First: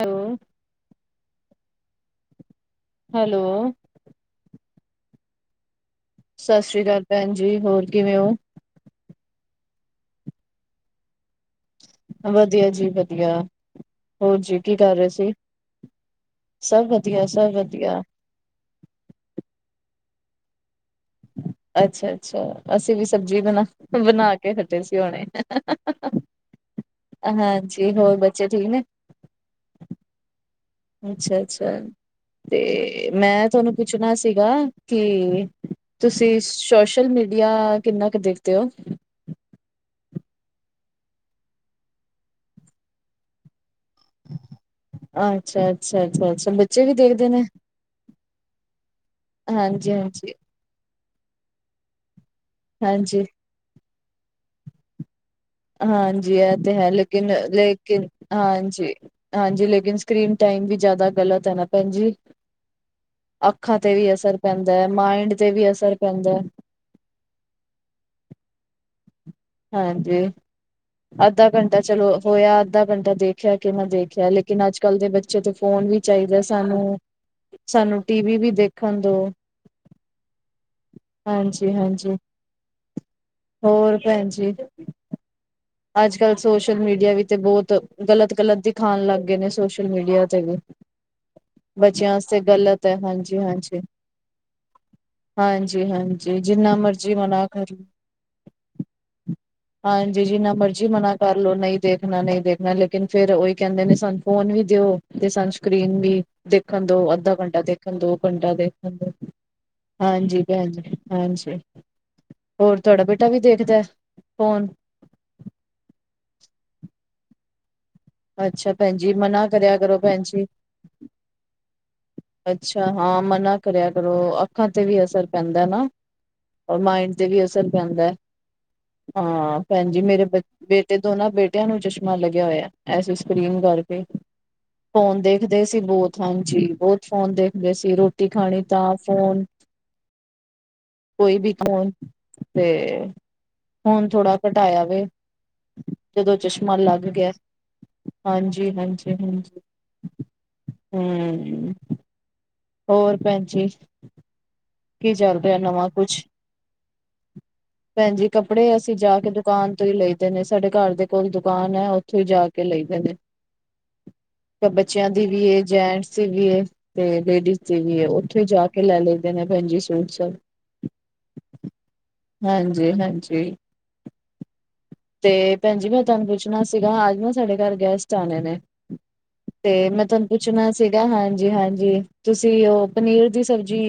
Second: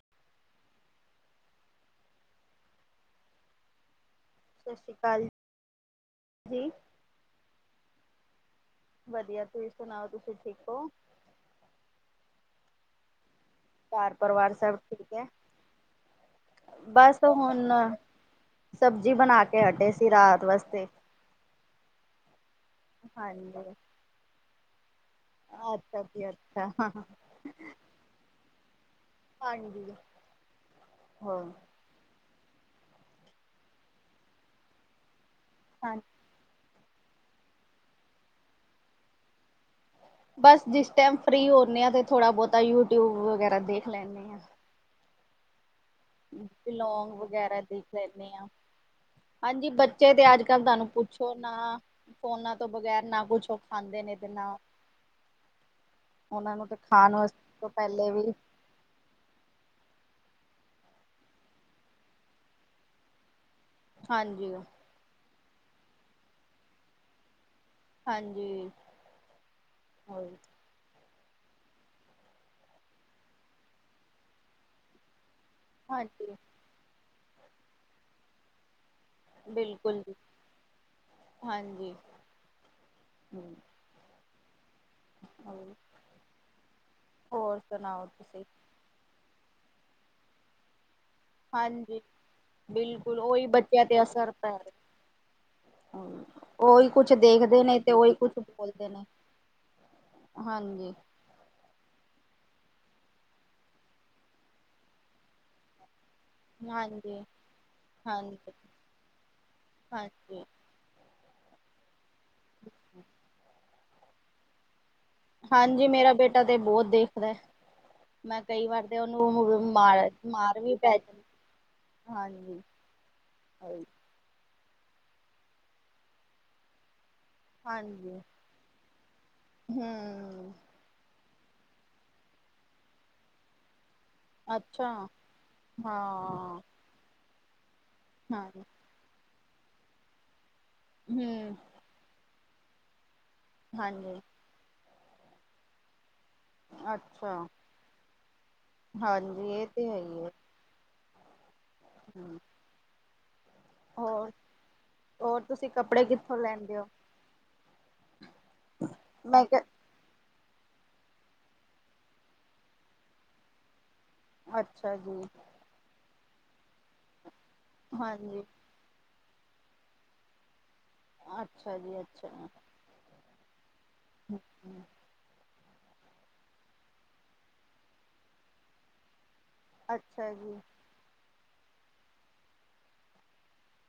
ਹੈ। ਹੈਲੋ। [inaudible] ਸਤਿ ਜੀ ਸ੍ਰੀ ਅਕਾਲ ਭੈਣ ਜੀ ਹੋਰ ਕਿਵੇਂ ਹੋ ਵਧੀਆ ਤੁਸੀਂ ਸੁਣਾਓ ਤੁਸੀਂ ਠੀਕ ਹੋ ਵਧੀਆ ਜੀ ਵਧੀਆ ਘਰ ਹੋਰ ਪਰਿਵਾਰ ਜੀ ਕੀ ਸਭ ਕਰ ਰਹੇ ਠੀਕ ਹੈ ਸੀ ਸਭ ਬਸ ਵਧੀਆ ਸਭ ਹੁਣ ਵਧੀਆ ਸਬਜ਼ੀ ਬਣਾ ਕੇ ਹਟੇ ਸੀ ਰਾਤ ਵਾਸਤੇ ਅੱਛਾ ਅੱਛਾ ਅਸੀਂ ਵੀ ਸਬਜ਼ੀ ਬਣਾ ਹਾਂਜੀ ਬਣਾ ਕੇ ਹਟੇ ਸੀ ਹੁਣੇ ਅੱਛਾ ਜੀ ਅੱਛਾ ਹਾਂਜੀ। ਤੇ ਹੋਰ ਬੱਚੇ ਠੀਕ ਨੇ? ਹਾਂਜੀ। ਹੋ ਅੱਛਾ-ਅੱਛਾ ਤੇ ਮੈਂ ਤੁਹਾਨੂੰ ਪੁੱਛਣਾ ਸੀਗਾ ਕਿ ਹਾਂਜ ਤੁਸੀਂ ਸ਼ੋਸ਼ਲ ਮੀਡੀਆ ਕਿੰਨਾ ਕੁ ਦੇਖਦੇ ਹੋ? ਬੱਸ ਜਿਸ ਟਾਈਮ ਫ੍ਰਰੀ ਹੋਣੇ ਹਾਂ ਤੇ ਥੋੜ੍ਹਾ ਬਹੁਤਾ ਯੂਟਿਊਬ ਵਗੈਰਾ ਦੇਖ ਲੈਣੇ ਹਾਂ। ਅੱਛਾ-ਅੱਛਾ ਅੱਛਾ-ਅੱਛਾ ਬੱਚੇ ਵੀ ਬਿਲੋਂਗ ਦੇਖਦੇ ਨੇ। ਵਗੈਰਾ ਦੇਖ ਲੈਣੇ ਹਾਂ। ਹਾਂਜੀ, ਬੱਚੇ ਤੇ ਅੱਜ ਕੱਲ੍ਹ ਤੁਹਾਨੂੰ ਪੁੱਛੋ ਨਾ, ਫੋਨਾਂ ਤੋਂ ਬਗੈਰ ਹਾਂਜੀ ਨਾ ਕੁਝ ਉਹ ਖਾਂਂਦੇ ਨੇ ਤੇ ਨਾਂਹ ਹਾਂਜੀ, ਇਹ ਤੇ ਹੈ, ਖਾਣ ਤੋਂ ਲੇਕਿਨ-ਲੇਕਿਨ, ਪਹਿਲੇ ਵੀ ਹਾਂਜੀ। ਹਾਂਜੀ, ਲੇਕਿਨ ਸਕਰੀਨ ਟਾਈਮ ਵੀ ਜ਼ਿਆਦਾ ਗਲਤ ਹੈ ਨਾ ਭੈਣਜੀ। ਅੱਖਾਂ ਤੇ ਵੀ ਅਸਰ ਹਾਂਜੀ ਪੈਂਦਾ ਹੈ, ਮਾਈਂਡ ਤੇ ਵੀ ਅਸਰ ਪੈਂਦਾ ਹੈ। ਹਾਂਜੀ। ਹਾਂਜੀ। ਹੋਰ ਅੱਧਾ ਘੰਟਾ ਚਲੋ ਹੋਇਗਆ। ਅੱਧਾ ਘੰਟਾ ਦੇਖਿਆ ਕਿ ਨਾ ਦੇਖਿਆ ਲੇਕਿਨ ਅੱਜ ਕੱਲ੍ਹ ਦੇ ਬੱਚੇ ਤੋਂ ਫੋਨ ਵੀ ਹਾਂਜੀ ਚਾਹੀਦਾ ਸਾਨੂੰ, ਸਾਨੂੰ ਟੀਵੀ ਵੀ ਦੇਖਣ ਦੋ। ਬਿਲਕੁਲ ਜੀ। ਹਾਂਜੀ ਹਾਂਜੀ-ਹਾਂਜੀ, ਹੋਰ ਭੈਣਜੀ? ਹਾਂ। ਅੱਜ ਕੱਲ੍ਹ ਸੋਸ਼ਲ ਮੀਡੀਆ ਵੀ ਤੇ ਬਹੁਤ ਤੁਸੀਂ ਗਲਤ-ਗਲਤ ਦਿਖਾਉਣ, ਲੱਗ ਗਏ ਨੇ ਸੋਸ਼ਲ ਮੀਡੀਆ ਤੇ ਵੀ। ਹਾਂਜੀ, ਬੱਚਿਆਂ ਵਾਸਤੇ ਗਲਤ ਹੈ ਬਿਲਕੁਲ ਹਾਂਜੀ ਉਹੀ ਹਾਂਜੀ ਬੱਚਿਆਂ ਤੇ ਅਸਰ ਪੈ ਰਿਹਾ। ਹਾਂਜੀ-ਹਾਂਜੀ ਔਰ ਜਿੰਨਾ ਉਹੀ ਕੁਝ ਮਰਜ਼ੀ ਮਨਾ ਦੇਖਦੇ, ਕਰ ਨੇ ਲੋ। ਤੇ ਉਹੀ ਕੁਝ ਬੋਲਦੇ ਨੇ। ਹਾਂਜੀ, ਜਿਹਨਾਂ ਮਰਜੀ ਹਾਂਜੀ ਮਨਾ ਕਰਲੋ ਨਹੀਂ ਦੇਖਣਾ, ਨਹੀਂ ਦੇਖਣਾ, ਲੇਕਿਨ ਫੇਰ ਉਹੀ ਕਹਿੰਦੇ ਨੇ ਸਾਨੂੰ ਫ਼ੋਨ ਵੀ ਦਿਓ ਤੇ ਸਾਨੂੰ ਸਕਰੀਨ ਵੀ। ਦੇਖਣ ਦੋ, ਹਾਂਜੀ ਅੱਧਾ ਘੰਟਾ ਦੇਖਣ ਦੋ, ਹਾਂਜੀ ਘੰਟਾ ਦੇਖਣ ਦੋ, ਹਾਂਜੀ ਭੈਣਜੀ। ਹਾਂਜੀ, ਹੋਰ ਤੁਹਾਡਾ ਬੇਟਾ ਵੀ ਦੇਖਦਾ, ਫ਼ੋਨ? ਹਾਂਜੀ, ਮੇਰਾ ਬੇਟਾ ਤੇ ਬਹੁਤ ਦੇਖਦਾ ਹੈ। ਮੈਂ ਕਈ ਅੱਛਾ ਵਾਰ ਭੈਣ ਤੇ ਜੀ ਮਨਾ ਉਹਨੂੰ ਕਰਿਆ ਕਰੋ ਮਾਰ, ਭੈਣ ਜੀ। ਮਾਰ ਵੀ ਪੈ ਜਾਂਦੀ ਅੱਛਾ, ਹਾਂ ਮਨਾ ਹਾਂਜੀ ਕਰਿਆ ਕਰੋ, ਅੱਖਾਂ ਤੇ ਵੀ ਅਸਰ ਪੈਂਦਾ ਨਾ। ਔਰ ਮਾਈਂਡ ਤੇ ਵੀ ਅਸਰ ਪੈਂਦਾ ਹਾਂਜੀ ਹਾਂ, ਭੈਣਜੀ ਮੇਰੇ ਹਮ ਬੱਚ ਤੇ ਦੋਨਾਂ ਬੇਟਿਆਂ ਨੂੰ ਚਸ਼ਮਾ ਲੱਗਿਆ ਹੋਇਆ, ਐਸ ਸਕਰੀਨ ਕਰਕੇ। ਅੱਛਾ ਫ਼ੋਨ ਦੇਖਦੇ ਸੀ, ਬਹੁਤ ਹਾਂ ਹਾਂਜੀ, ਬਹੁਤ ਫ਼ੋਨ ਦੇਖਦੇ ਸੀ ਰੋਟ ਰੋਟੀ ਹਾਂ ਖਾਣੀ ਤਾਂ ਫ਼ੋਨ, ਕੋਈ ਵੀ ਹਮ ਫ਼ੋਨ। ਤੇ ਹੁਣ ਹਾਂਜੀ ਥੋੜ੍ਹਾ ਘਟਾਇਆ ਵੇ, ਜਦੋਂ ਚਸ਼ਮਾ ਲੱਗ ਗਿਆ, ਅੱਛਾ ਹਾਂਜੀ ਹਾਂਜੀ-ਹਾਂਜੀ-ਹਾਂਜੀ। ਇਹ ਤੇ ਹੈ ਹੂੰ। ਹੂੰ। ਹੋਰ ਭੈਣ ਜੀ? ਹੋਰ, ਕੀ ਚੱਲ ਹੋਰ ਤੁਸੀਂ ਕੱਪੜੇ ਕਿੱਥੋਂ ਲੈਂਦੇ ਹੋ? ਭੈਣਜੀ, ਕੱਪੜੇ ਅਸੀਂ ਜਾ ਕੇ ਮੈਂ ਦੁਕਾਨ ਕਿਹਾ ਤੋਂ ਹੀ ਲਈ ਦੇ ਨੇ ਸਾਡੇ ਘਰ ਦੇ ਕੋਲ ਹੀ ਦੁਕਾਨ ਹੈ, ਉੱਥੋਂ ਹੀ ਜਾ ਕੇ ਲਈਦੇ ਨੇ। ਤੇ ਅੱਛਾ ਬੱਚਿਆਂ ਜੀ ਦੀ ਵੀ ਏ, ਜੈਂਟਸ ਦੀ ਵੀ ਏ ਤੇ ਲੇਡੀਜ਼ ਦੀ ਵੀ ਏ ਉੱਥੋਂ ਹਾਂਜੀ ਹੀ ਜਾ ਕੇ ਕਿ ਲੈ ਲਈਦੇ ਨੇ ਭੈਣਜੀ ਸੂਟ ਸਭ। ਅੱਛਾ ਜੀ, ਅੱਛਾ। ਜੀ, ਹਾਂਜੀ। ਹੂੰ-ਹੂੰ। [unintelligible] ਤੇ ਭੈਣਜੀ, ਮੈਂ ਤੁਹਾਨੂੰ ਪੁੱਛਣਾ ਸੀਗਾ, ਅੱਜ ਨਾ ਸਾਡੇ ਘਰ ਗੈਸਟ ਆਣੇ ਨੇ? ਤੇ ਮੈਂ ਤੁਹਾਨੂੰ ਅੱਛਾ ਜੀ ਪੁੱਛਣਾ ਸੀਗਾ, ਹਾਂਜੀ-ਹਾਂਜੀ, ਤੁਸੀਂ ਉਹ ਪਨੀਰ ਦੀ ਸਬਜ਼ੀ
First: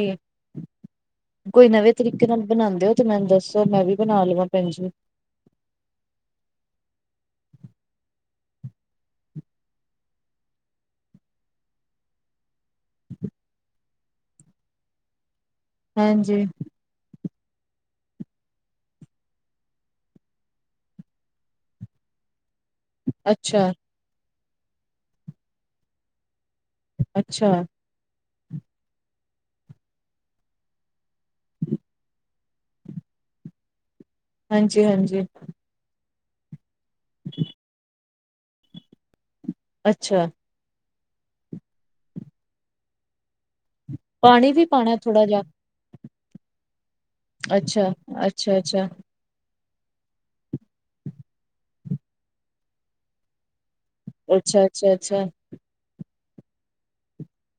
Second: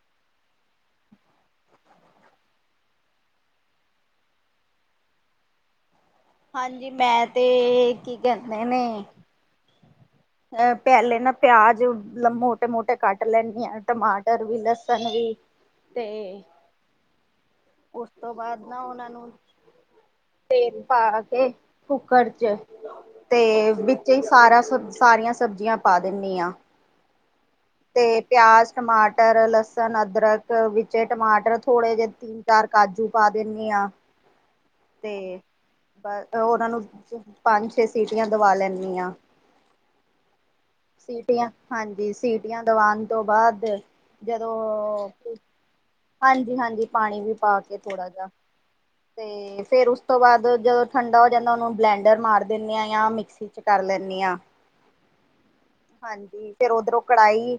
ਕੋਈ ਨਵੇਂ ਤਰੀਕੇ ਨਾਲ ਬਣਾਉਂਦੇ ਹੋ, ਤੇ ਮੈਨੂੰ ਦੱਸੋ ਮੈਂ ਵੀ ਬਣਾ ਲਵਾਂ [unintelligible] ਹਾਂਜੀ ਮੈਂ ਤੇ ਕੀ ਕਹਿੰਦੇ ਨੇ ਅਹ ਪਹਿਲੇ ਨਾ ਪਿਆਜ ਮੋਟੇ-ਮੋਟੇ ਕੱਟ ਲੈਂਦੀ ਹਾਂ। ਟਮਾਟਰ ਵੀ ਲਸਣ ਵੀ ਤੇ ਹਾਂਜੀ ਉਸ ਤੋਂ ਬਾਅਦ ਨਾ ਉਹਨਾਂ ਨੂੰ ਤੇਲ ਪਾ ਕੇ ਕੁੱਕਰ ਚ ਅੱਛਾ ਤੇ ਵਿੱਚ ਹੀ ਸਾਰਾ ਸਾਰੀਆਂ ਸਬਜ਼ੀਆਂ ਪਾ ਦਿੰਦੀ ਹਾਂ। ਅੱਛਾ। ਤੇ ਪਿਆਜ ਟਮਾਟਰ ਲਸਣ ਅਦਰਕ ਵਿੱਚ ਟਮਾਟਰ ਥੋੜੇ ਜੇ ਤਿੰਨ ਚਾਰ ਕਾਜੂ ਪਾ ਦਿੰਦੀ ਹਾਂ। ਹਾਂਜੀ, ਹਾਂਜੀ। ਉਹਨਾਂ ਨੂੰ ਪੰਜ ਛੇ ਅੱਛਾ। ਸੀਟੀਆਂ ਹਾਂਜੀ, ਸੀਟੀਆਂ ਦਵਾਉਣ ਤੋਂ ਬਾਅਦ ਪਾਣੀ ਜਦੋਂ ਵੀ ਪਾਉਣਾ ਥੋੜਾ ਜਿਹਾ ਹਾਂਜੀ-ਹਾਂਜੀ ਪਾਣੀ ਵੀ ਪਾ ਕੇ ਅੱਛਾ ਥੋੜ੍ਹਾ ਜਾ ਅੱਛਾ ਅੱਛਾ ਅਤੇ ਫੇਰ ਉਸ ਤੋਂ ਬਾਅਦ ਜਦੋਂ ਠੰਡਾ ਹੋ ਜਾਂਦਾ, ਉਹਨੂੰ ਬਲੈਂਡਰ ਮਾਰ ਦਿੰਦੇ ਹਾਂ ਜਾਂ ਮਿਕਸੀ 'ਚ ਕਰ ਲੈਂਦੀ ਹਾਂ। ਅੱਛਾ ਅੱਛਾ ਅੱਛਾ ਹਾਂਜੀ ਫਿਰ ਉਧਰੋਂ ਕੜਾਹੀ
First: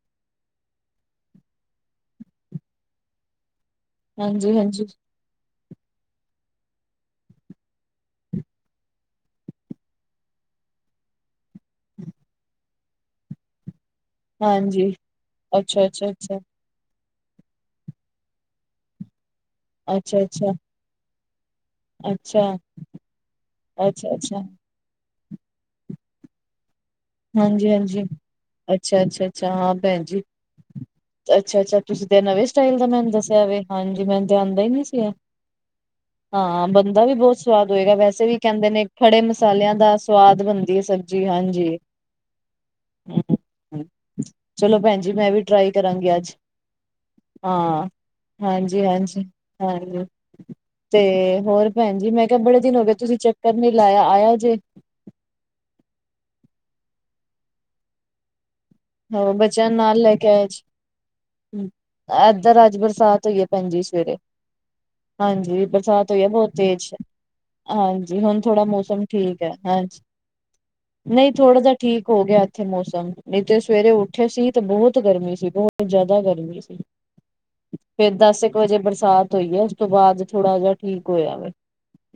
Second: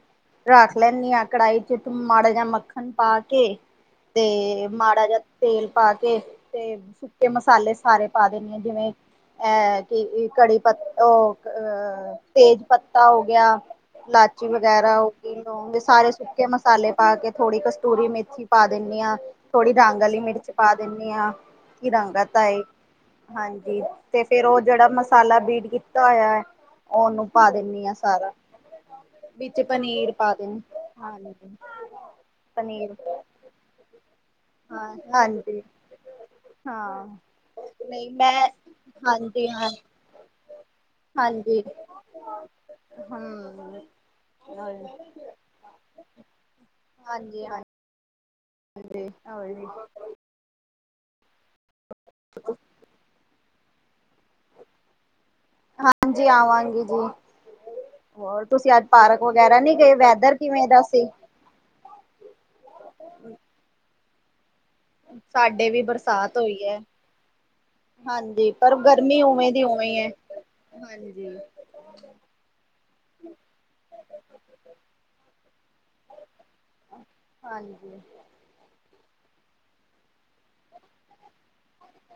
ਰੱਖ ਲੈਂਦੀ ਹਾਂ, ਕੜਾਹੀ ਚ ਮਾੜਾ ਜਾ ਮੱਖਣ ਪਾ ਕੇ ਹਾਂਜੀ ਤੇ ਹਾਂਜੀ ਮਾੜਾ ਜਾ ਤੇਲ ਪਾ ਕੇ ਤੇ ਸੁੱਕੇ ਮਸਾਲੇ ਸਾਰੇ ਪਾ ਦੇਣੀ ਆ ਜਿਵੇਂ ਅ ਕਿ ਕੜੀ ਪ ਉਹ ਤੇਜ ਪੱਤਾ ਹੋ ਗਿਆ। ਇਲਾਚੀ ਹਾਂਜੀ ਵਗੈਰਾ ਹੋ ਗਈ ਲੋਂਂਗ ਅੱਛਾ ਅੱਛਾ ਸਾਰੇ ਅੱਛਾ ਸੁੱਕੇ ਮਸਾਲੇ ਪਾ ਕੇ ਥੋੜੀ ਕ ਕਸਤੂਰੀ ਮੇਥੀ ਪਾ ਦੀਨੇ ਆ ਥੋੜ੍ਹੀ ਰੰਗ ਆਲੀ ਅੱਛਾ ਮਿਰਚ ਅੱਛਾ ਪਾ ਦਿਨੀ ਆ। ਕਿ ਰੰਗਤ ਆਏ ਅੱਛਾ ਹਾਂਜੀ ਅੱਛਾ ਤੇ ਅੱਛਾ ਫੇਰ ਉਹ ਜਿਹੜਾ ਮਸਾਲਾ ਉਹਨੂੰ ਪਾ ਹਾਂਜੀ ਦਿਨੀ ਆ ਹਾਂਜੀ ਸਾਰਾ ਅੱਛਾ ਅੱਛਾ ਅੱਛਾ ਵਿੱਚ ਹਾਂ ਭੈਣ ਜੀ ਪਨੀਰ ਪਾ ਦੇ ਅੱਛਾ-ਅੱਛਾ [unintelligible] ਤੁਸੀਂ ਤਾਂ ਨਵੇਂ ਸਟਾਈਲ ਦਾ ਮੈਨੂੰ ਦੱਸਿਆ ਵੇ ਹਾਂਜੀ ਮੈਨੂੰ ਤੇ ਆਂਦਾ ਹੀ ਨਹੀਂ ਹਾਂ, ਸੀ ਇਹ। ਹਾਂਜੀ। ਹਾਂ, ਬਣਦਾ ਵੀ ਬਹੁਤ ਸਵਾਦ ਹੋਏਗਾ ਨਹੀਂ ਵੈਸੇ ਵੀ ਮੈਂ, ਕਹਿੰਦੇ ਨੇ ਖੜੇ ਹਾਂਜੀ ਹਾਂ, ਮਸਾਲਿਆਂ ਦਾ ਸਵਾਦ ਬਣਦੀ ਐ ਸਬਜੀ। ਜੀ ਹਾਂਜੀ। ਹਾਂ। ਹੂੰ, ਚਲੋ ਭੈਣ ਜੀ ਮੈਂ ਵੀ ਟਰਾਈ ਕਰਾਂਗੀ ਅੱਜ। ਹਾਂ, ਹਾਂਜੀ ਹਾਂਜੀ ਹੋਰ ਜੀ। ਹਾਂਜੀ। ਤੇ ਹੋਰ ਭੈਣ ਜੀ ਮੈਂ ਕਿਹਾ ਬੜੇ ਦਿਨ ਹੋ ਗਏ ਤੁਸੀਂ ਚੱਕਰ ਨੀ ਲਾਇਆ ਆਇਆ ਜੇ ਹਾਂਜੀ, ਆਵਾਂਗੀ ਜੀ ਹੋਰ ਤੁਸੀਂ ਅੱਜ ਪਾਰਕ ਹੋਰ ਵਗੈਰਾ ਬੱਚਿਆਂ ਨਹੀਂ ਨੂੰ ਗਏ ਨਾਲ ਲੈ ਕੇ ਵੈਦਰ ਆਇਆ ਜੇ। ਕਿਵੇਂ ਦਾ ਸੀ? ਏਧਰ ਅੱਜ ਬਰਸਾਤ ਹੋਈ ਐ ਭੈਣ ਜੀ ਸਵੇਰੇ। ਹਾਂਜੀ, ਸਾਡੇ ਵੀ ਬਰਸਾਤ ਹੋਈ ਆ ਬਹੁਤ ਐ। ਤੇਜ। ਹਾਂਜੀ, ਹੁਣ ਥੋੜ੍ਹਾ ਪਰ ਮੌਸਮ ਗਰਮੀ ਠੀਕ ਉਵੇਂ ਐ ਦੀ ਉਵੇਂ ਹਾਂਜੀ। ਐ। ਨਹੀਂ ਹਾਂਜੀ। ਥੋੜਾ ਜਾ ਠੀਕ ਹੋ ਗਿਆ ਇੱਥੇ ਮੌਸਮ ਨਹੀਂ ਤੇ ਸਵੇਰੇ ਉੱਠੇ ਸੀ ਤੇ ਬਹੁਤ ਗਰਮੀ ਸੀ ਬਹੁਤ ਜ਼ਿਆਦਾ ਗਰਮੀ ਸੀ ਹਾਂਜੀ। ਇਦਾਂ ਬਸ ਇੱਕ ਵਜੇ ਬਰਸਾਤ ਹੋਈ ਐ ਉਸ ਤੋਂ ਬਾਅਦ ਥੋੜਾ ਜਾ ਠੀਕ ਹੋਇਆ ਵੇ।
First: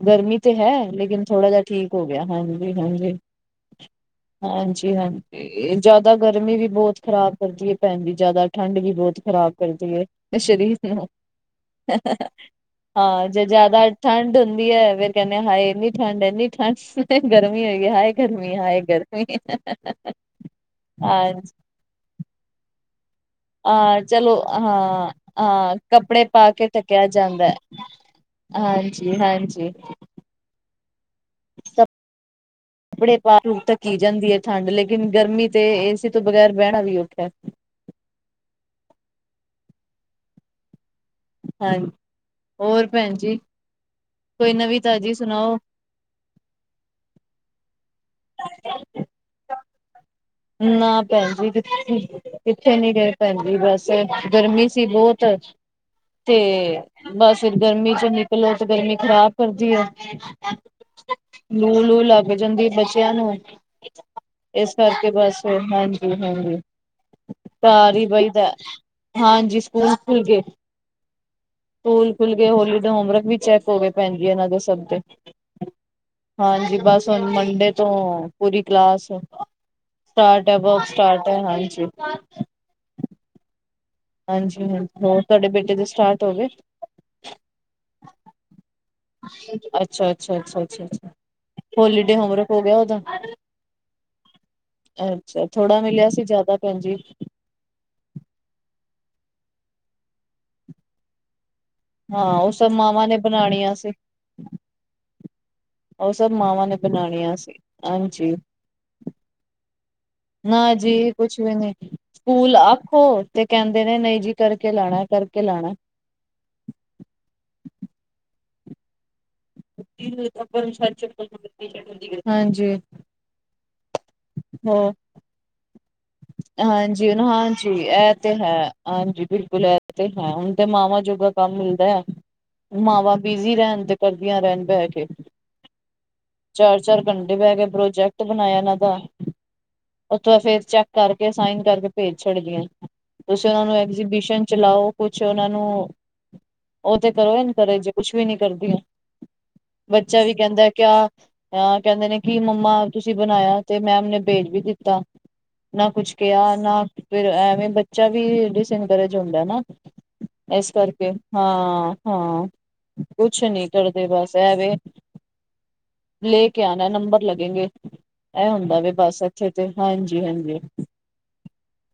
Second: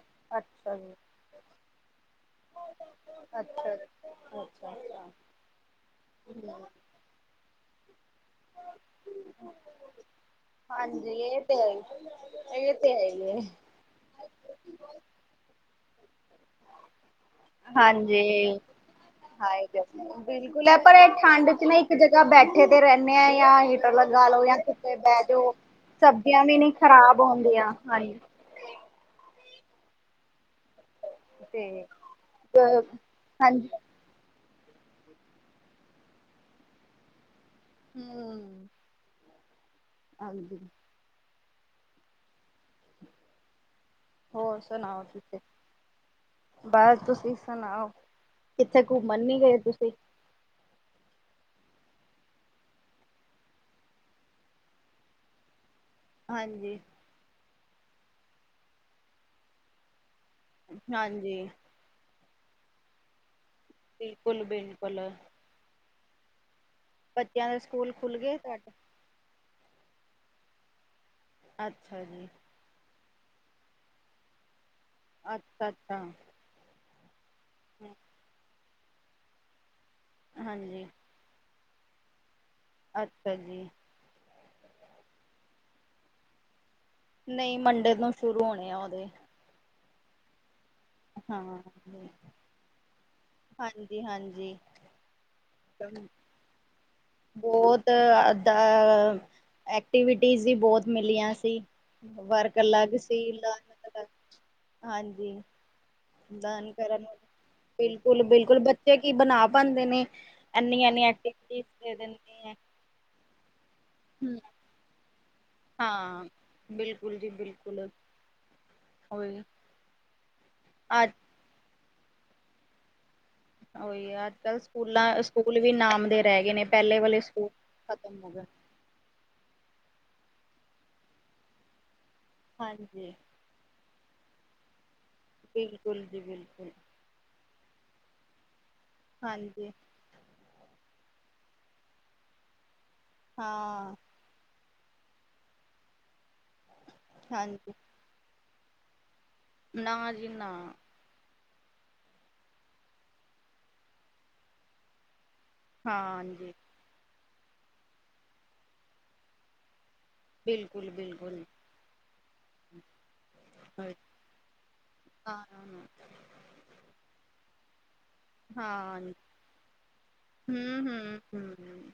ਗਰਮੀ ਤੇ ਹੈ ਅੱਛਾ ਜੀ। ਲੇਕਿਨ ਥੋੜਾ ਜਾ ਠੀਕ ਹੋ ਗਿਆ ਹਾਂਜੀ ਹਾਂਜੀ। ਅੱਛਾ। ਹਾਂਜੀ ਅੱਛਾ-ਅੱਛਾ। ਹਾਂਜੀ ਜ਼ਿਆਦਾ ਗਰਮੀ ਹੂੰ। ਵੀ ਬਹੁਤ ਖ਼ਰਾਬ ਕਰਦੀ ਐ ਭੈਣ ਜੀ ਜਿਆਦਾ ਠੰਡ ਵੀ ਬਹੁਤ ਖ਼ਰਾਬ ਕਰਦੀ ਏ। ਸ਼ਰੀਰ ਨੂੰ ਹਾਂਜੀ ਇਹ ਤੇ ਹੈ ਇਹ ਤੇ ਹੈ ਹਾਂ ਹੀ ਹੈ। ਜੇ ਜ਼ਿਆਦਾ ਠੰਡ ਹੁੰਦੀ ਐ ਫੇਰ ਕਹਿੰਦੇ ਹਾਏ ਐਨੀ ਠੰਡ ਐਨੀ ਠੰਡ। ਗਰਮੀ ਹੋਏਗੀ ਹਾਏ ਗਰਮੀ ਹਾਂਜੀ। ਹਾਏ ਗਰਮੀ। ਬਿਲਕੁਲ ਐ ਪਰ ਇਹ ਹਾਂ ਠੰਡ ਚ ਨਾ ਇੱਕ ਜਗ੍ਹਾ ਬੈਠ ਕਿੱਥੇ ਤੇ ਰਹਿੰਦੇ ਆ ਜਾਂ ਹੀਟਰ ਅਹ ਲਗਾ ਚਲੋ ਲਓ ਜਾਂ ਕਿਤੇ ਹਾਂ ਬਹਿ ਜਾਓ ਹਾਂ ਕੱਪੜੇ ਸਬਜ਼ੀਆਂ ਪਾ ਵੀ ਨੀ ਖ਼ਰਾਬ ਹੁੰਦੀਆਂ। [unintelligible] ਹਾਂਜੀ-ਹਾਂਜੀ। ਤੇ ਅ ਕੱਪੜੇ ਪਾ ਹਾਂਜੀ ਧੱਕੀ ਜਾਂਦੀ ਐ ਠੰਡ ਲੇਕਿਨ ਗਰਮੀ ਤੇ ਏਸੀ ਤੋਂ ਬਗੈਰ ਬਹਿਣਾ ਵੀ ਔਖਾ। ਹੂੰ ਹਾਂਜੀ ਹਾਂ ਹੋਰ ਭੈਣ ਜੀ? ਕੋਈ ਹੋਰ ਸੁਣਾਓ ਨਵੀਂ-ਤਾਜ਼ੀ ਤੁਸੀਂ? ਸੁਣਾਓ? ਬਸ ਤੁਸੀਂ ਸੁਣਾਓ? ਕਿੱਥੇ ਘੁੰਮਣ ਨੀ ਗਏ ਤੁਸੀਂ? ਨਾ ਭੈਣ ਜੀ ਕਿੱਥੇ ਕਿੱਥੇ ਨੀ ਗਏ ਭੈਣ ਜੀ ਬਸ ਗਰਮੀ ਸੀ ਬਹੁਤ ਤੇ ਹਾਂਜੀ ਬਸ ਫਿਰ ਗਰਮੀ ਚ ਨਿਕਲੋ ਤੇ ਗਰਮੀ ਖ਼ਰਾਬ ਕਰਦੀ ਏ ਹਾਂਜੀ ਲੂ-ਲੂ ਲੱਗ ਜਾਂਦੀ ਬੱਚਿਆਂ ਨੂੰ। ਬਿਲਕੁਲ-ਬਿਲਕੁਲ। ਹਾਂਜੀ-ਹਾਂਜੀ ਬੱਚਿਆਂ ਦੇ ਸਕੂਲ ਘਰ ਈ ਖੁੱਲ ਬਹੀ ਗਏ ਦਾ ਤੁਹਾਡੇ? ਹਾਂਜੀ ਸਕੂਲ ਖੁੱਲ ਗਏ ਅੱਛਾ ਸਕੂਲ ਜੀ ਖੁੱਲ ਗੇ ਹੋਲੀ ਦੇ ਹੋਮਵਰਕ ਵੀ ਚੈਕ ਹੋਗੇ ਭੈਣ ਜੀ ਇਹਨਾਂ ਦੇ ਸਭ ਦੇ। ਅੱਛਾ-ਅੱਛਾ। ਹਾਂਜੀ ਬਸ ਹੁਣ ਮੰਡੇ ਤੋਂ ਪੂਰੀ ਕਲਾਸ ਸਟਾਰਟ ਐ ਅਬ ਹਾਂਜੀ, ਸਟਾਰਟ ਐ ਹਾਂਜੀ ਅੱਛਾ ਜੀ। ਹਾਂਜੀ ਹਾਂ, ਹੋਰ ਤੁਹਾਡੇ ਬੇਟੇ ਦੇ ਸਟਾਰਟ ਹੋ ਗਏ? ਨਹੀਂ, ਮੰਡੇ ਤੋਂ ਸ਼ੁਰੂ ਹੋਣੇ ਆ ਉਹਦੇ। ਅੱਛਾ-ਅੱਛਾ-ਅੱਛਾ-ਅੱਛਾ ਅ ਹਾਂ। ਹੋਲੀਡੇ ਹੋਮਵਰਕ ਹੋ ਗਿਆ ਉਹਦਾ? ਹਾਂਜੀ-ਹਾਂਜੀ, ਅੱਛਾ, ਥੋੜਾ ਮਿਲਿਆ ਸੀ ਜ਼ਿਆਦਾ ਭੈਣ ਜੀ? ਬਹੁਤ ਦਾ ਐਕਟੀਵਿਟੀਜ਼ ਵੀ ਬਹੁਤ ਮਿਲੀਆਂ ਸੀ। ਹਾਂ ਉਹ ਵਰਕ ਸਭ ਅਲੱਗ ਮਾਵਾਂ ਨੇ ਸੀ ਇ ਬਣਾਉਣੀਆਂ ਸੀ ਹਾਂਜੀ ਉਹ ਸਭ ਮਾਵਾਂ ਦਾਨ ਨੇ ਕਰਨ ਬਣਾਉਣੀਆਂ ਸੀ ਹਾਂਜੀ ਬਿਲਕੁਲ-ਬਿਲਕੁਲ ਬੱਚੇ ਕੀ ਬਣਾ ਪਾਉਦੇ ਨੇ? ਨਾ ਜੀ ਇੰਨੀ-ਇੰਨੀ ਕੁਛ ਵੀ ਐਕਟੀਵਿਟੀਜ਼ ਨਹੀਂ, ਦੇ ਦਿੰਦੇ ਐ। ਸਕੂਲ ਆਖੋ ਤੇ ਕਹਿੰਦੇ ਨੇ ਨਹੀਂ ਜੀ ਕਰਕੇ ਲਾਉਣਾ, ਕਰਕੇ ਲਾਉਣਾ। ਹਾਂ, ਬਿਲਕੁਲ ਜੀ ਬਿਲਕੁਲ। ਹੋਰ? [inaudible] [inaudible] ਉਹੀ ਆ ਅੱਜ-ਕੱਲ੍ਹ ਸਕੂਲਾ-ਸਕੂਲ ਵੀ ਨਾਮ ਦੇ ਰਹਿ ਗਏ ਨੇ ਪਹਿਲੇ ਵਾਲੇ ਸਕੂਲ ਹਾਂਜੀ-ਹਾਂਜੀ ਇਹ ਖਤਮ ਹੋ ਤੇ ਗਏ। ਹੈ। ਹਾਂਜੀ ਬਿਲਕੁਲ ਇਹ ਤੇ ਹੈ, ਹੁਣ ਤੇ ਮਾਵਾਂ ਜੋਗਾ ਕੰਮ ਮਿਲਦਾ ਹੈ ਹਾਂਜੀ ਮਾਵਾਂ ਵੀ ਬੀਜੀ ਰਹਿਣ ਤੇ ਕਰਦੀਆਂ ਰਹਿਣ ਬਹਿ ਕੇ, ਬਿਲਕੁਲ ਜੀ ਬਿਲਕੁਲ। ਚਾਰ-ਚਾਰ ਘੰਟੇ ਬਹਿ ਕੇ ਪ੍ਰੋਜੈਕਟ ਬਣਾਇਆ ਇਹਨਾਂ ਦਾ ਹਾਂਜੀ। ਉੱਥੋਂ ਫਿਰ ਚੈੱਕ ਕਰਕੇ, ਸਾਈਨ ਕਰਕੇ ਭੇਜ ਛੱਡ ਦੀਆ ਤੁਸੀਂ ਉਹਨਾਂ ਨੂੰ ਹਾਂ ਐਗਜੀਬਿਸ਼ਨ ਚ ਲਾੳ ਕੁਛ ਉਹਨਾਂ ਨੂੰ, ਉਹ ਤੇ ਕਰੋ ਹਾਂਜੀ ਐਨਕਰੇਜ। ਕੁਛ ਵੀ ਨੀ ਕਰਦੀਆਂ, ਨਾ ਬੱਚਾ ਜੀ ਵੀ ਨਾ ਕਹਿੰਦਾ ਕਿਆ? ਆ ਕਹਿੰਦੇ ਨੇ ਕਿ ਮੰਮਾ ਤੁਸੀਂ ਬਣਾਇਆ ਤੇ ਮੈਮ ਨੇ ਭੇਜ ਵੀ ਦਿੱਤਾ। ਨਾ ਕੁਛ ਹਾਂਜੀ ਕਿਹਾ, ਨਾ ਫਿਰ ਐਵੇਂ ਬੱਚਾ ਵੀ ਡਿਸਨਕਰੇਜ ਹੁੰਦਾ ਨਾ? ਇਸ ਬਿਲਕੁਲ ਕਰਕੇ, ਬਿਲਕੁਲ ਹਾਂ-ਹਾਂ। ਕੁਛ ਨਹੀਂ ਹਾਂ ਕਰਦੇ ਬਸ ਐਵੇ ਲੈ ਕੇ ਆਉਣਾ, ਨੰਬਰ ਲੱਗੇਗੇ, ਇਹ ਹੁੰਦਾ ਵੀ ਬਸ ਇੱਥੇ ਤੇ, ਹਾਂਜੀ। ਹਾਂਜੀ ਹਮ-ਹਮ-ਹਮ-ਹਮ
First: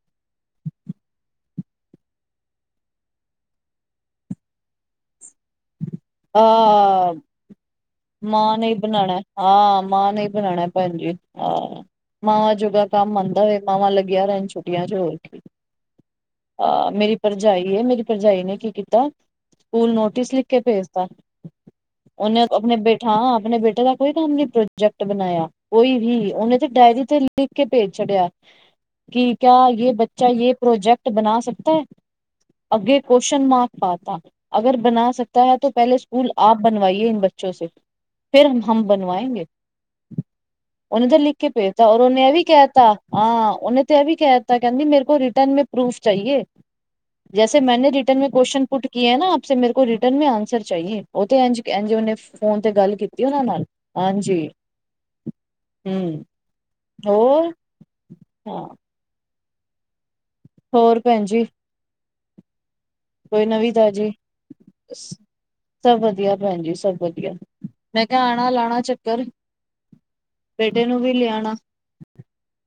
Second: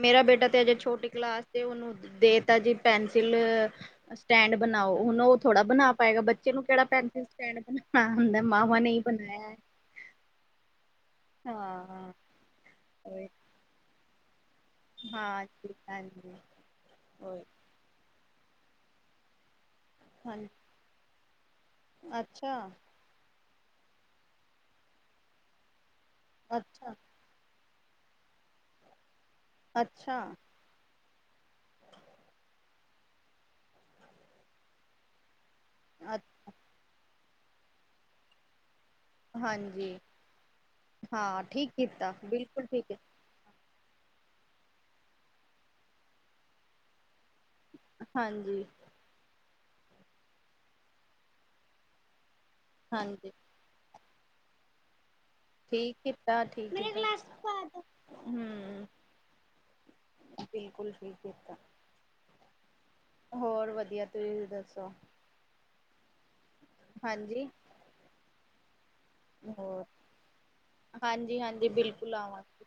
ਮੇਰਾ ਬੇਟਾ ਤੇ ਅਜੇ ਛੋਟੀ ਕਲਾਸ ਤੇ ਉਹਨੂੰ ਦੇ ਤਾ ਜੀ ਪੈਨਸਿਲ ਸਟੈਂਡ ਬਣਾਓ, ਹੁਣ ਉਹ ਥੋੜਾ ਬਣਾ ਪਏਗਾ, ਬੱਚੇ ਨੂੰ ਕਿਹੜਾ ਆਹ ਪੈਨਸਿਲ ਸਟੈਂਡ ਬਣਾਉਣਾ ਆਉਦਾ, ਮਾਂ ਮਾਵਾਂ ਨੇ ਬਣਾਉਣਾ ਬਣਾਇਆ ਹਾਂ, ਮਾਂ ਨਹੀਂ ਬਣਾਣਾ ਭੈਣਜੀ, ਹਾਂ ਮਾਵਾਂ ਜੋਗਾ ਕੰਮ ਆਉਂਦਾ ਵੇਂ, ਮਾਵਾਂ ਲੱਗੀਆਂ ਰਹਿਣ ਚੋ ਹਾਂਜੀ ਹਾਂਜੀ ਆਹ ਮੇਰੀ ਓਹੀ ਭਰਜਾਈ ਹੈ। ਮੇਰੀ ਭਰਜਾਈ ਨੇ ਕੀ ਕੀਤਾ। ਸਕੂਲ ਨੋਟਿਸ ਲਿਖ ਹਾਂਜੀ ਕੇ ਭੇਜਤਾ, ਉਹਨੇ ਅੱਛਾ ਆਪਣੇ ਬੇਟੇ ਹਾਂ ਆਪਣੇ ਬੇਟੇ ਦਾ ਕੋਈ ਕੰਮ ਨੀ ਪ੍ਰੋਜੈਕਟ ਬਣਾਇਆ ਕੋਈ ਵੀ, ਉਹਨੇ ਤੇ ਅੱਛਾ ਡਾਇਰੀ ਤੇ ਲਿਖ ਕੇ ਭੇਜ ਛੱਡਿਆ ਕਿ ਕਿਆ ਜੇ ਅੱਛਾ ਬੱਚਾ ਜੇ ਪ੍ਰੋਜੈਕਟ ਬਣਾ ਸਕਦਾ ਹੈ। ਅੱਗੇ ਕੁਸ਼ਚਨ ਮਾਰਕ ਪਾਤਾ, ਅਗਰ ਬਣਾ ਸਕਦਾ ਹੈ। ਪਹਿਲੇ ਅ ਸਕੂਲ ਆਪ ਬਣਵਾਈਏ ਇਨ ਬੱਚੋ ਸੇ ਫਿਰ ਹਮ ਬਣਵਾਏਂਗੇ ਹਾਂਜੀ ਉਹਨੇ ਤਾਂ ਲਿਖ ਹਾਂ ਕੇ ਠੀਕ ਭੇਜਤਾ, ਔਰ ਕੀਤਾ ਉਹਨੇ ਇਹ ਵੀ ਬਿਲਕੁਲ ਠੀਕ ਕਹਿਤਾ ਹੈ ਹਾਂ, ਉਹਨੇ ਤਾਂ ਇਹ ਵੀ ਕਹਿ ਦਿੱਤਾ ਕਹਿੰਦੀ ਮੇਰੇ ਕੋਲ ਰਿਟਰਨ ਮੈਂ ਪਰੂਫ ਚਾਹੀਏ। ਜੈਸੇ ਮੈਂਨੇ ਰਿਟਟਰਨੈਂ ਮੇਂ ਕੁਸ਼ਚਨ ਹਾਂਜੀ ਪੁੱਟ ਕਿਆ ਹੈ ਨਾ ਆਪ ਸੇ, ਮੇਰੇ ਕੋ ਰਿਟਟਰਨੈਂ ਮ ਚਾਹੀਏ ਉਹ ਤੇ ਇੰਝ ਉਹਨੇ ਫੋਨ ਤੇ ਗੱਲ ਕੀਤੀ ਹਾਂਜੀ ਉਹਨਾਂ ਨਾਲ। ਹਾਂਜੀ। ਠੀਕ ਹੂੰ ਕੀਤਾ, ਠੀਕ ਹੋਰ ਕੀਤਾ। ਹਾਂ ਹਮ। ਬਿਲਕੁਲ ਹੋਰ ਠੀਕ ਭੈਣ ਜੀ ਕੀਤਾ। ਕੋਈ ਹੋਰ ਨਵੀਂ ਵਧੀਆ ਤਾਜ਼ੀ। ਤੁਸੀਂ ਦੱਸੋ ਸਭ ਵਧੀਆ ਭੈਣ ਜੀ ਸਭ ਵਧੀਆ, ਹਾਂਜੀ ਮੈਂ ਕਿਹਾ ਆਉਣਾ ਲਾਉਣਾ ਚੱਕਰ। ਹੋਰ ਬੇਟੇ ਨੂੰ ਵੀ ਹਾਂਜੀ ਲਿਆਣਾ -ਹਾਂਜੀ ਬਿਲਕੁਲ ਆਵਾਂਗੇ।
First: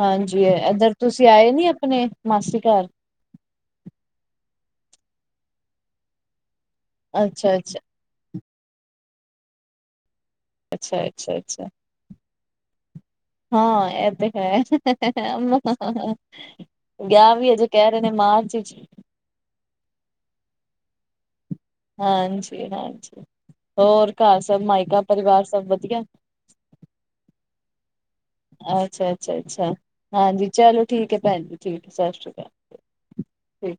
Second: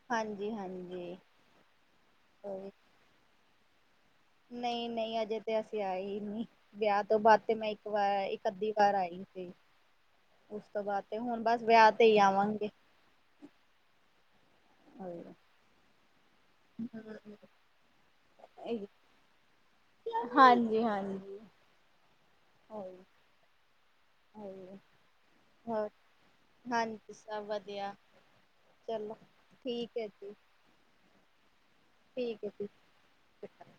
ਹਾਂਜੀ, ਇੱਧਰ ਤੁਸੀਂ ਆਏ ਨੀ ਆਪਣੇ ਮਾਸੀ ਓਹੀ ਘਰ। ਨਹੀਂ- ਨਹੀਂ ਅਜੇ ਤੇ ਅਸੀਂ ਆਏ ਹੀ ਨਹੀਂ, ਵਿਆਹ ਤੋਂ ਬਾਅਦ ਤੇ ਅੱਛਾ ਮੈਂ ਅੱਛਾ ਇੱਕ ਵਾਰ ਇੱਕ ਅੱਧੀ ਵਾਰ ਆਈ ਸੀ। ਉਸ ਤੋਂ ਬਾਅਦ ਅੱਛਾ ਤੇ ਅੱਛਾ ਹੁਣ ਬਸ ਅੱਛਾ ਵਿਆਹ ਤੇ ਹੀ ਆਵਾਂਗੇ। ਹਾਂ, ਇਹ ਤਾ ਹੈ। ਵਿਆਹ ਵੀ ਹਜੇ ਕਹਿ ਰਹੇ ਨੇ ਮਾਰਚ ਵਿੱਚ। ਹਾਂਜੀ- ਹਾਂਜੀ। ਹਾਂਜੀ, ਹਾਂਜੀ। ਹੋਰ ਘਰ ਸਭ ਮਾਇਕਾ ਪਰਿਵਾਰ ਸਭ ਹੋਰ ਵਧੀਆ। ਹਾਂਜੀ, ਸਭ ਵਧੀਆ। ਚਲੋ ਅੱਛਾ-ਅੱਛਾ-ਅੱਛਾ, ਠੀਕ ਹੈ ਜੀ ਹਾਂਜੀ, ਚਲੋ ਠੀਕ ਹੈ ਭੈਣ ਜੀ ਠੀਕ ਹੈ ਸਤਿ ਸ਼੍ਰੀ ਠੀਕ ਅਕਾਲ। ਹੈ ਜੀ। ਠੀਕ